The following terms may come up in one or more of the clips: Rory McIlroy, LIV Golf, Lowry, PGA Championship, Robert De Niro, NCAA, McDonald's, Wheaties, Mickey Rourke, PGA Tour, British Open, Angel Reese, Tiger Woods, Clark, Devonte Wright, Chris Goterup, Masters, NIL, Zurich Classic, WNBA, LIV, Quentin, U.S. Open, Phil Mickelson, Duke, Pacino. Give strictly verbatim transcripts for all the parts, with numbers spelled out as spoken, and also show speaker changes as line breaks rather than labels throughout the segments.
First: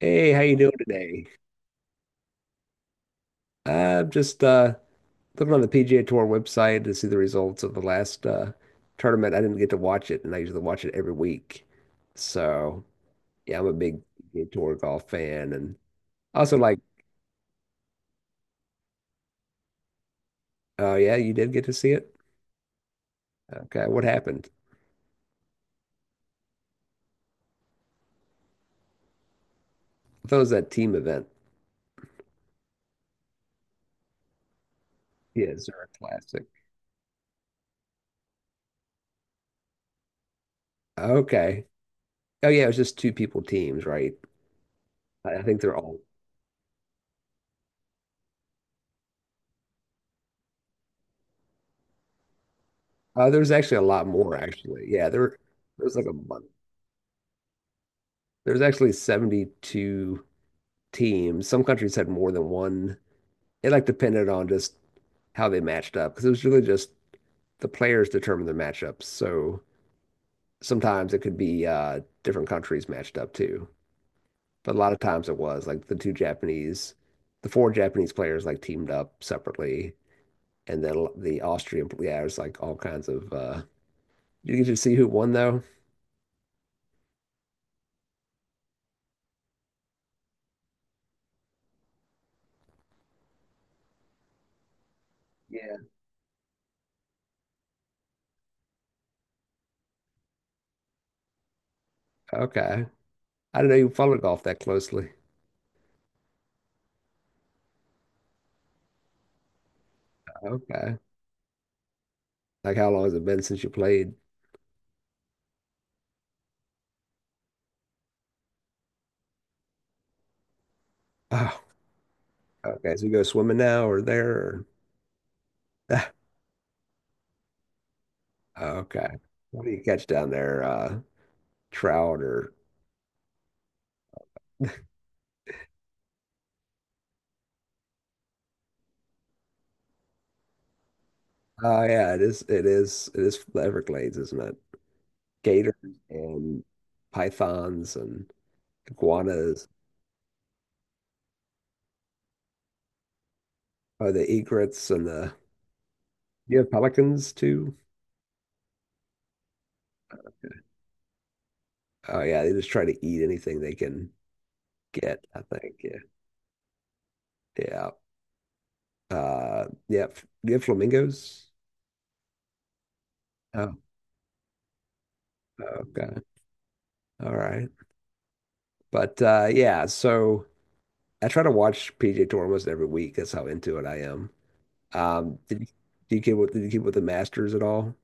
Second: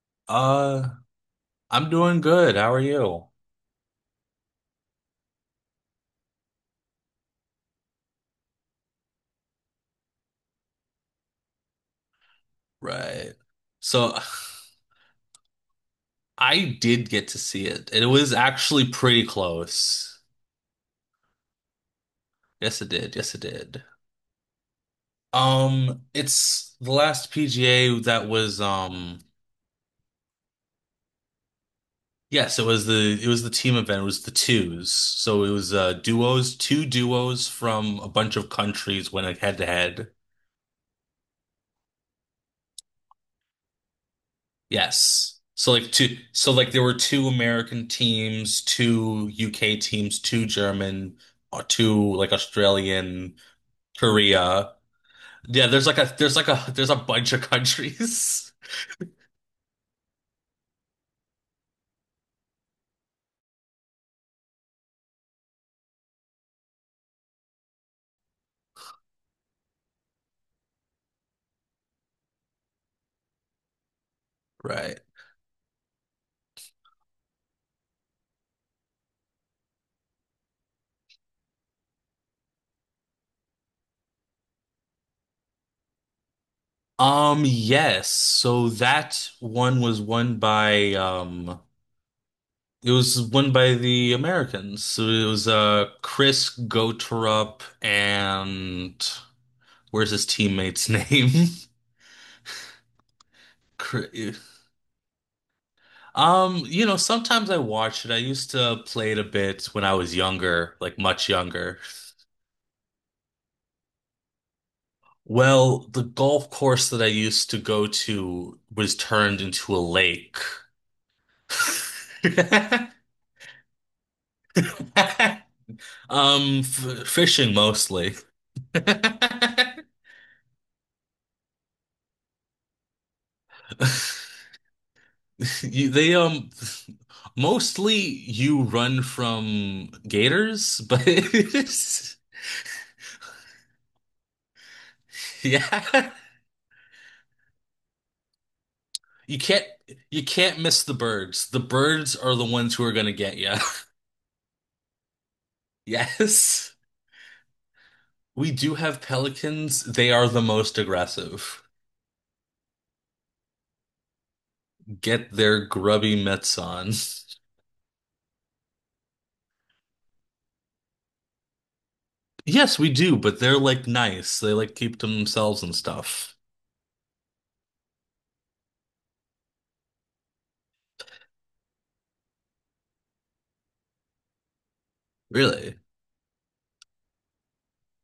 Hey, how you doing
Uh,
today?
I'm doing good. How are you?
I'm just uh looking on the P G A Tour website to see the results of the last uh tournament. I didn't get to watch it, and I usually watch it every week. So
Right.
yeah, I'm a big
So
P G A Tour golf fan, and also
I
like,
did get to see it. It was actually pretty close.
oh yeah, you did get to see it?
Yes, it did. Yes, it did.
Okay, what happened?
Um, it's the last P G A that was um
I thought it was that team event.
yes, it was the it was the team event. It was the twos. So it
Yeah,
was
Zurich
uh
Classic.
duos, two duos from a bunch of countries went head to head.
Okay. Oh yeah, it was just two people teams, right? I
Yes.
I think
So
they're
like
all.
two, so like there were two American teams, two U K teams, two German, or two like
Uh,
Australian,
there's actually a lot more,
Korea.
actually. Yeah, there,
Yeah, there's
there's
like
like a
a there's
bunch.
like a there's a bunch of countries.
There's actually seventy-two teams. Some countries had more than one. It like depended on just how they matched up because it was really just the players determined the matchups. So sometimes it could be uh, different countries matched up too. But a lot of
Right.
times it was like the two Japanese, the four Japanese players like teamed up separately, and then the Austrian, yeah, it was like all kinds of. Uh, did you get to see who won though?
Um, yes. So that one was won by um it was won by the Americans. So it was
Yeah.
uh Chris Goterup and where's his teammate's name?
Okay. I didn't know you followed
Chri-
golf that closely.
Um, you know, sometimes I watch it. I used to play it a bit when I was younger,
Okay.
like much younger.
Like how long has it been since you played?
Well, the golf course that I used to go to was turned into a lake.
Oh, okay. So you go swimming now, or there? Or.
Um, f Fishing mostly.
Okay. What do you catch down there? Uh, trout? Or
You, they um Mostly you run from gators, but
oh yeah, it is it is it is the Everglades, isn't it?
yeah.
Gators and pythons and
You can't
iguanas.
you can't miss the birds. The birds are the ones who are going to get you.
Oh, the egrets and the you have
Yes.
pelicans too.
We do have pelicans. They are the most aggressive.
Oh yeah, they just try to eat anything they can get,
Get
I
their
think. Yeah.
grubby mitts on.
Yeah. Uh yeah. f- Do you have flamingos?
Yes, we do, but they're
Oh,
like nice. They like keep to themselves and
okay.
stuff.
All right. But uh yeah, so I try to watch P J Tour almost every week. That's how into it I am. Um, did you,
Really?
do you keep with did you keep with the Masters at all?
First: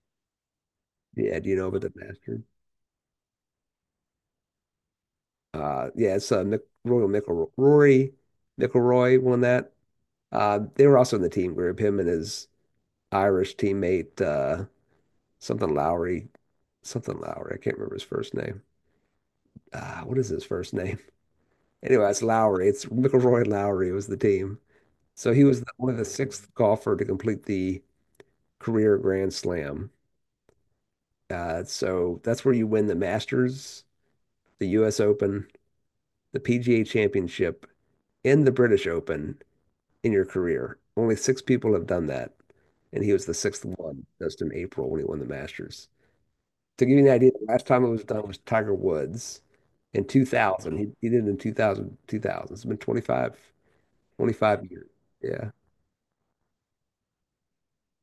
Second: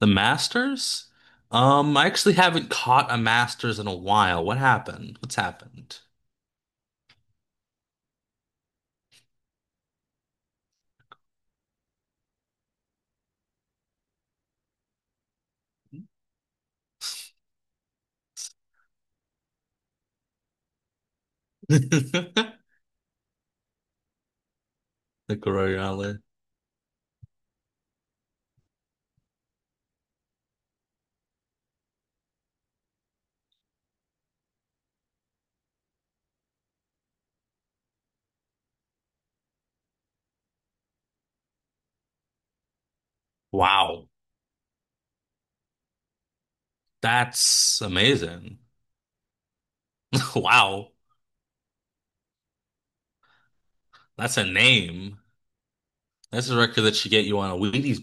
The Masters?
Yeah, do you know about the
Um, I actually
Masters?
haven't caught a Masters in a while. What happened? What's
Uh,
happened?
yeah, it's uh, Nick, Rory McIlroy, Rory McIlroy won that. Uh, they were also in the team group, him and his Irish teammate, uh, something Lowry, something Lowry. I can't remember his first name. Uh, what is his first name? Anyway, it's
The
Lowry. It's McIlroy Lowry was the team. So he was the, one of the
Coriolis.
sixth golfer to complete the career Grand Slam. Uh, so that's where you win the Masters, the U S. Open, the P G A Championship, and the British Open in your career. Only six people have done that. And he was the sixth one,
Wow.
just in April when he won the Masters. To give you an idea, the last
That's
time it was done was
amazing.
Tiger Woods in two thousand. He,
Wow.
he did it in two thousand, two thousand. It's been twenty-five,
That's a
twenty-five years.
name.
Yeah.
That's a record that should get you on a Wheaties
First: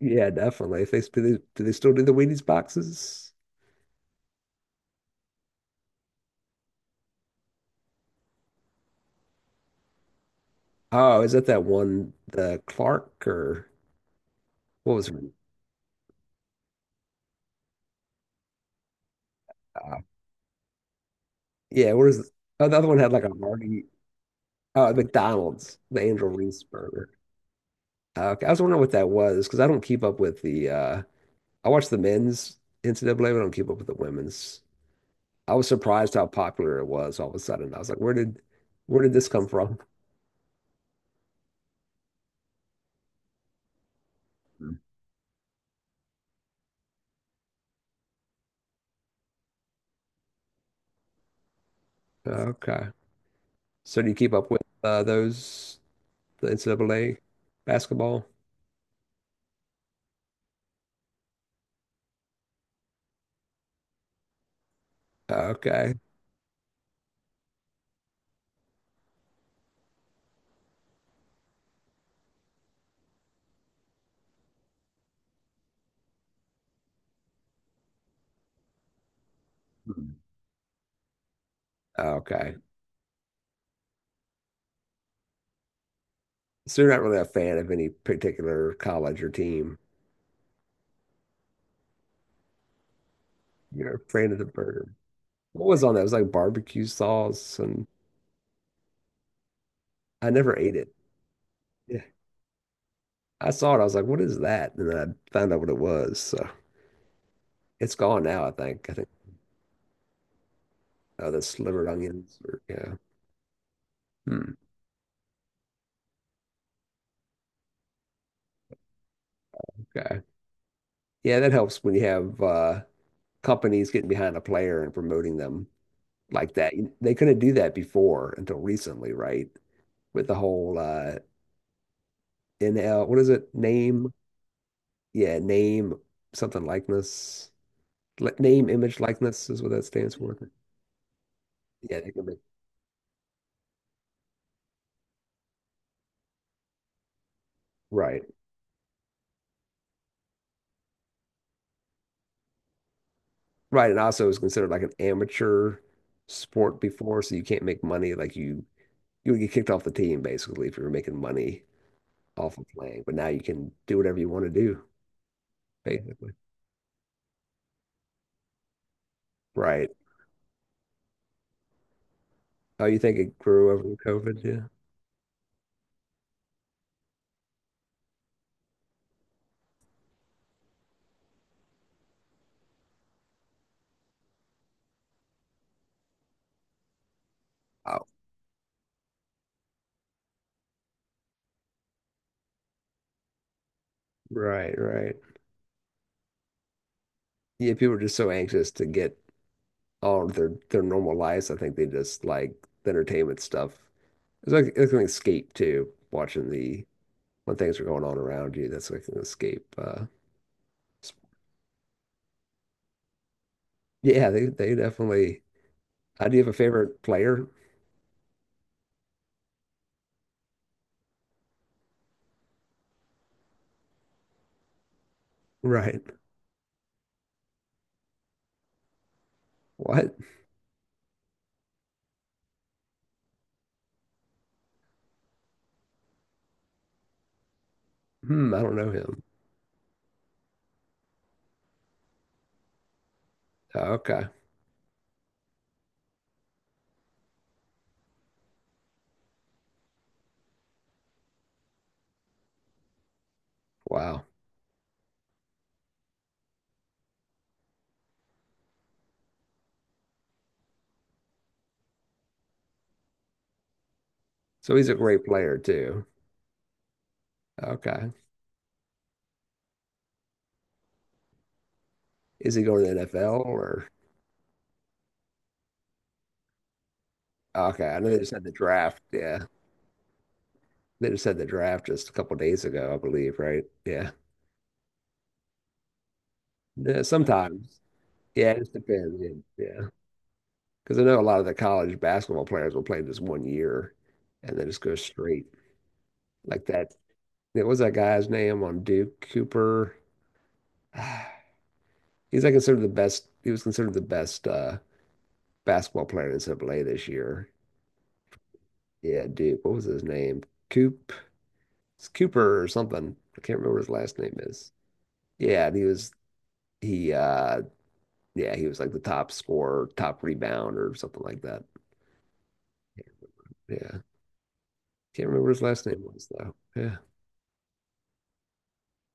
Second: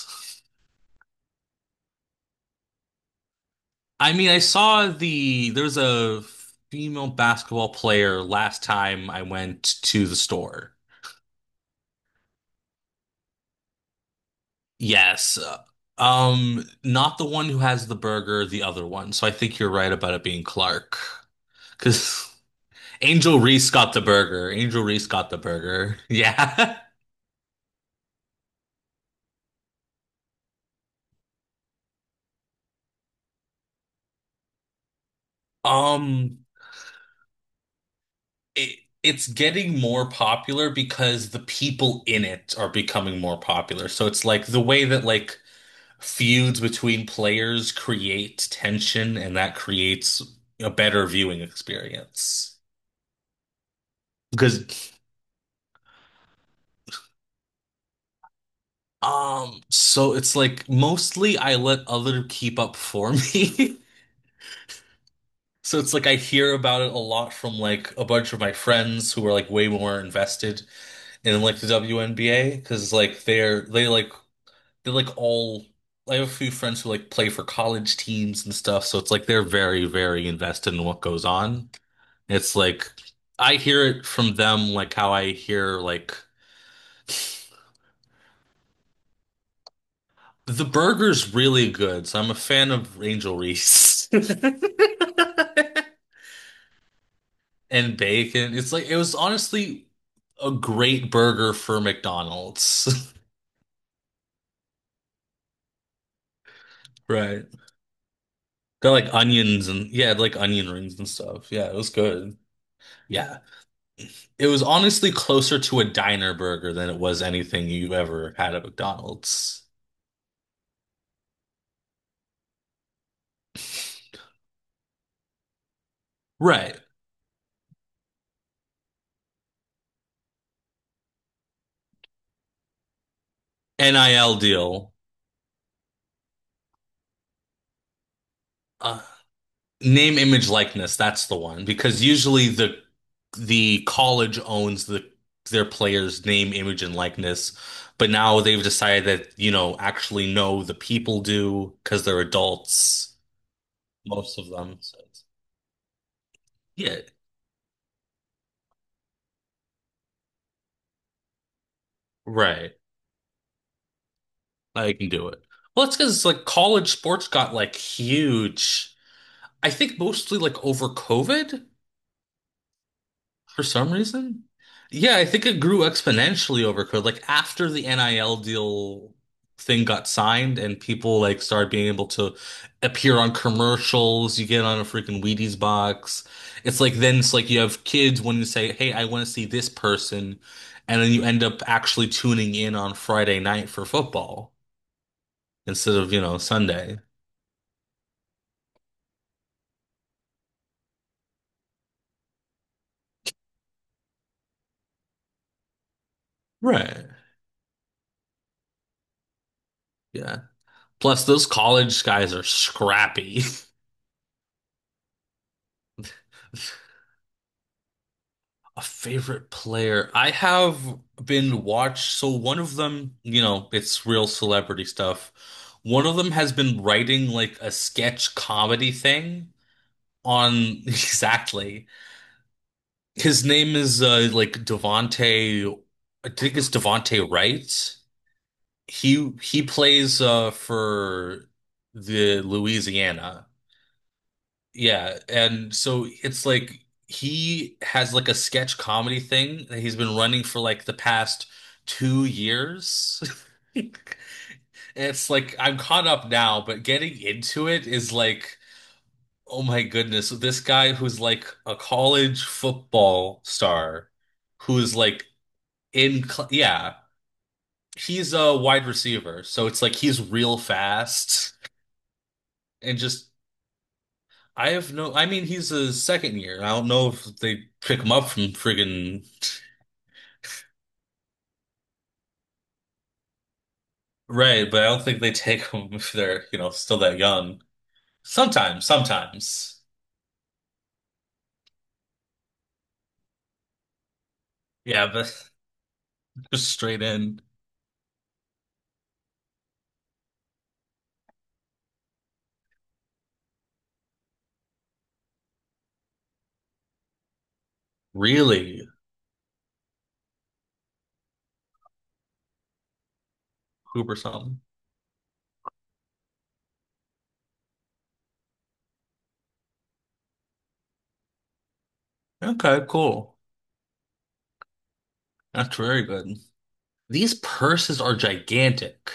Yeah, definitely. If they, do they, Do they still do the Wheaties boxes?
I mean, I saw the there was a female basketball player last time I went to the store.
Oh, is that that one, the Clark, or what was her?
Yes. Um, not the one who has the burger, the other one. So I think you're right
Uh,
about it being Clark.
yeah, what is
Because
oh, the other one had like a
Angel Reese
Marty.
got the burger. Angel
Oh, at
Reese got the
McDonald's,
burger.
the Angel Reese
Yeah.
burger. Uh, okay, I was wondering what that was because I don't keep up with the. Uh, I watch the men's N C A A, but I don't keep up with the women's. I was surprised how
Um,
popular it was all of a sudden. I was like, where did,
it
where did this
it's
come from?
getting more popular because the people in it are becoming more popular. So it's like the
Mm.
way that like feuds between players create tension and that creates a better viewing experience.
Okay, so do you keep up with
Because
uh, those the N C A A basketball?
um So it's like mostly I let other keep up for me. So it's
Okay.
like I hear about it a lot from like a bunch of my friends who are like way more invested in like the W N B A because like they're they like they're like all I have a few friends who like play for college teams and stuff, so it's like they're very,
Mm.
very invested in what goes on. It's
Okay.
like I hear it from them like how I hear like
So you're not really a fan of any particular college or team.
the burger's really good, so I'm a fan of Angel
You're a
Reese and
fan of the burger. What was on that? It was like barbecue sauce, and
bacon. It's like it was honestly
I
a
never ate it.
great burger for
Yeah.
McDonald's.
I saw it. I was like, what is that? And then I found out what it was. So
Right.
it's gone now, I think.
Got
I think
like onions and yeah, like onion rings and
uh, the
stuff. Yeah, it
slivered
was
onions
good.
or yeah.
Yeah. It
Hmm.
was honestly closer to a diner burger than it was anything you ever had at McDonald's.
Okay. Yeah, that helps when you have uh companies getting behind a player and promoting them like that.
Right.
They couldn't do that before until recently, right? With the whole uh N L, what is it? Name,
N I L deal.
yeah, name something likeness. Li- Name, image,
Uh,
likeness is what that stands
Name,
for.
image, likeness. That's the one
Yeah,
because
they can be
usually the the college owns the their players' name, image, and likeness. But
right.
now they've decided that, you know, actually no, the people do because they're adults,
Right, and also it was
most of
considered
them.
like an
So it's-
amateur sport
yeah,
before, so you can't make money. Like you, you would get kicked off the team basically if you were making money off of
right.
playing. But now you can do whatever you want to do,
I can do it. Well, it's because
basically.
like college sports got like huge. I
Right.
think mostly like over COVID
Oh, you think it
for
grew over
some
COVID?
reason.
Yeah.
Yeah, I think it grew exponentially over COVID. Like after the N I L deal thing got signed and people like started being able to appear on commercials, you get on a freaking Wheaties box. It's like then it's like you have
Oh,
kids wanting to say, "Hey, I want to see this person," and then you end up actually tuning in on Friday night for football
right, right.
instead of, you know, Sunday.
Yeah, people are just so anxious to get all of their their normal lives. I think they just like the entertainment stuff. It's like it's like an escape too, watching the
Right.
when things are going on around you. That's like an escape. Uh,
Yeah. Plus, those college guys are scrappy.
yeah, they they definitely. I Do you have a favorite player?
A favorite player. I have been watched. So one of them, you know, it's real celebrity stuff.
Right.
One of them has been writing like a sketch comedy thing
What?
on exactly. His name is uh, like Devonte. I think it's Devonte Wright.
Hmm, I don't know him.
He he plays uh, for the Louisiana.
Oh, okay.
Yeah, and so it's like he has like a sketch comedy thing that he's been running for like the past two years. And
Wow.
it's like I'm caught up now, but getting into it is like, oh my goodness, so this guy who's like a college football star,
So he's a
who's like
great player too.
in, cl yeah,
Okay.
he's a wide receiver, so it's like he's real fast
Is he going to
and
the
just
N F L? Or
I have no, I mean, he's a second year. I don't know if they
okay, I
pick
know
him
they
up
just had
from
the draft.
friggin'
Yeah. They just had the draft just a couple days ago, I believe, right? Yeah.
right, but I don't think they take him if they're, you know, still
Yeah,
that young.
sometimes. Yeah, it just
Sometimes,
depends. Yeah.
sometimes.
Yeah. Because I know a lot of the college basketball players will play just one year and then just go
Yeah,
straight
but
like
just
that.
straight in.
What was that guy's name on Duke? Cooper? He's like considered the best. He was considered the best uh, basketball player in N C A A this year.
Really?
Yeah, Duke. What was his name? Coop. It's Cooper or something. I can't remember what his
Hooper
last name
something.
is. Yeah, and he was he. uh Yeah, he was like the top scorer, top rebound, or something like that.
Okay, cool.
Yeah, can't remember what his
That's
last name
very
was
good.
though. Yeah,
These purses are gigantic.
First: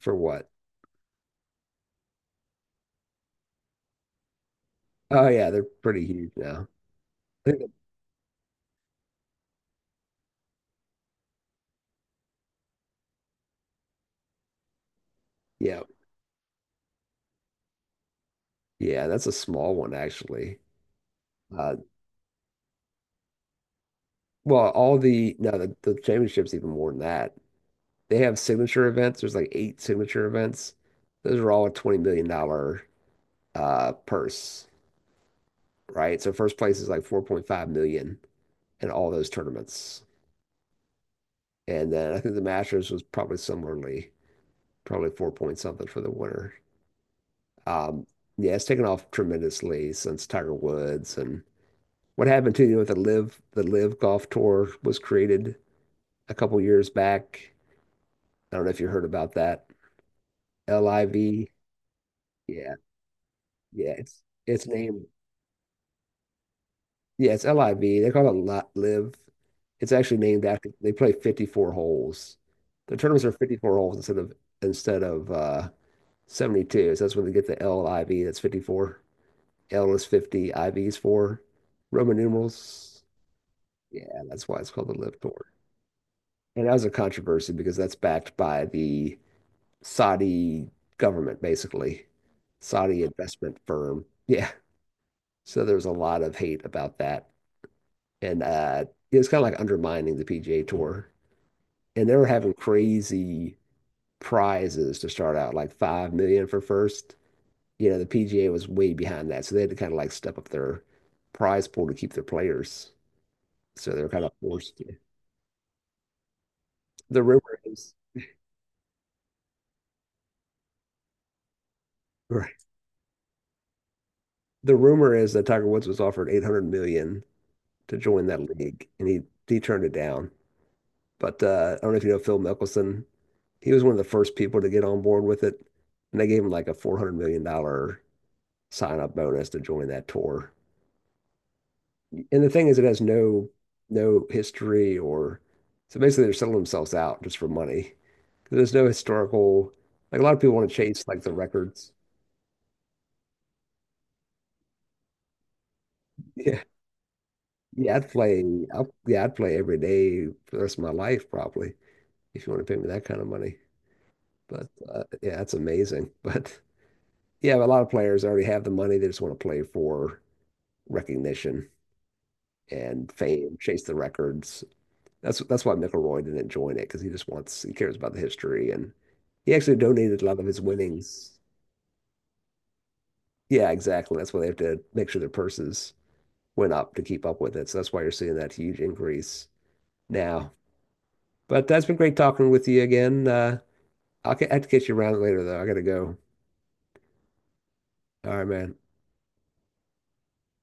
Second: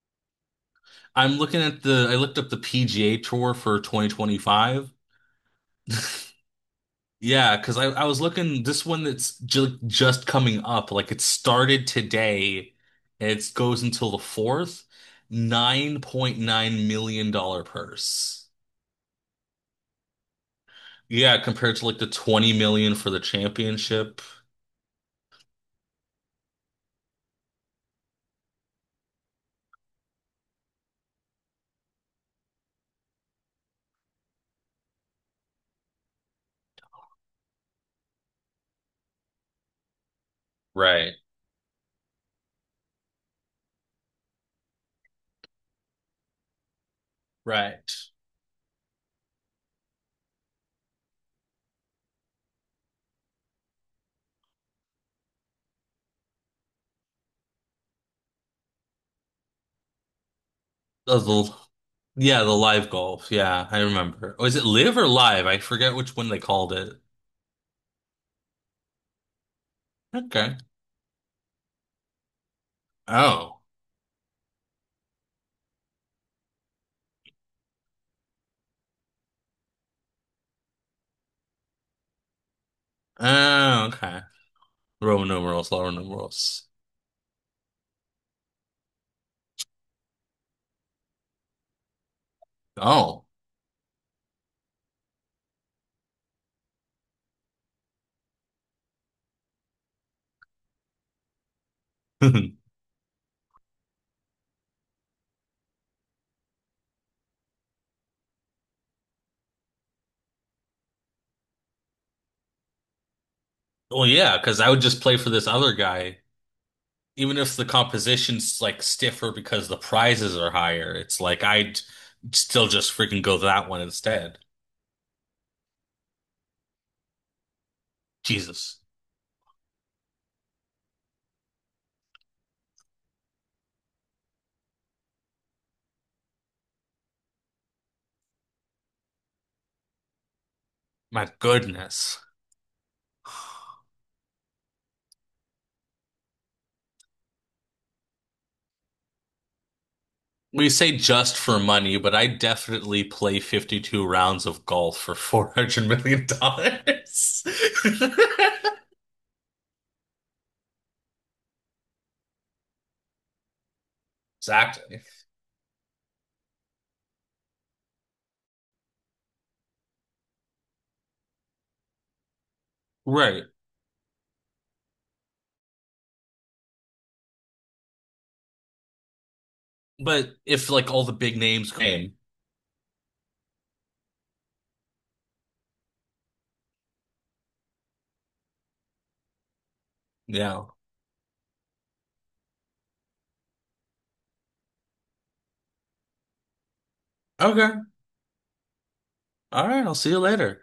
for what?
I'm looking at the, I looked up the P G A Tour for twenty twenty-five.
Oh yeah, they're pretty huge now. I
Yeah,
think- that-
because I, I was looking this one that's ju just coming up. Like it started today and it goes until the fourth.
Yeah,
nine point nine million dollars dollar purse.
yeah, that's a small one actually.
Yeah,
Uh,
compared to like the twenty million for the championship.
well, all the no, the, the championship's even more than that. They have signature events. There's like eight signature events. Those are all a twenty million dollar uh purse, right? So first place is like four point five million in all those tournaments.
Right,
And then I think the Masters was probably similarly, probably four point something for the winner.
right.
Um, yeah, it's taken off tremendously since Tiger Woods and what happened to you with the live the live golf tour was created a couple years back. I don't know if you heard about that. L I
Uh,
V.
the, yeah, the
Yeah,
live golf. Yeah, I
yeah. It's
remember. Oh, is it
it's
live
named
or live? I forget which one they called it.
Yeah, it's L I V. They call it Lot Live. It's actually named
Okay.
after they play fifty-four holes. The tournaments are
Oh.
fifty-four holes instead of instead of uh seventy-two. So that's when they get the L I V. That's fifty-four. L is fifty, I V is four. Roman numerals.
Oh, okay.
Yeah, that's why it's called the Live
Roman
Tour.
numerals, Roman
And
numerals.
that was a controversy because that's backed by the Saudi government, basically. Saudi
Oh.
investment firm. Yeah. So there's a lot of hate about that. And uh, it's kind of like undermining the P G A Tour. And they were having crazy prizes to start out, like five million for first. You know, the P G A was way behind that, so they had to kind of like step up their prize pool to keep their players. So they
Well,
were kind of
yeah, because I
forced
would
to.
just play for this other guy,
The
even if
rumor
the
is,
competition's like stiffer because the prizes are higher. It's like I'd
right,
still just freaking go that one instead.
the rumor is that Tiger Woods was offered eight hundred million to join that
Jesus,
league, and he he turned it down. But uh, I don't know if you know Phil Mickelson. He was one of the first people to get on board with it, and they gave him like a four hundred million dollar sign up bonus to join that tour.
my goodness.
And the thing is, it has no no history or so basically they're selling themselves out just for money. There's no historical like a lot of people want
We
to
say
chase like the
just for
records.
money, but I definitely play fifty-two rounds of golf for 400 million
Yeah,
dollars.
yeah, I'd play. I'll, yeah, I'd play every day for the rest of my life probably if you want to pay me that kind of money. But
Exactly.
uh, yeah, that's amazing. But yeah, a lot of players already have the money. They just want to play for recognition and
Right.
fame, chase the records. That's that's why McElroy didn't join it because he just wants he cares about the history, and he actually donated a
But
lot of his
if like all the big
winnings.
names came,
Yeah, exactly. That's why they have to make sure their purses went up to keep up with it. So that's why you're seeing that huge increase now.
yeah.
But that's been great talking with you again. Uh, I'll ca- i have to get you around later though. I gotta go.
Okay.
All right, man.
All right, I'll see you later.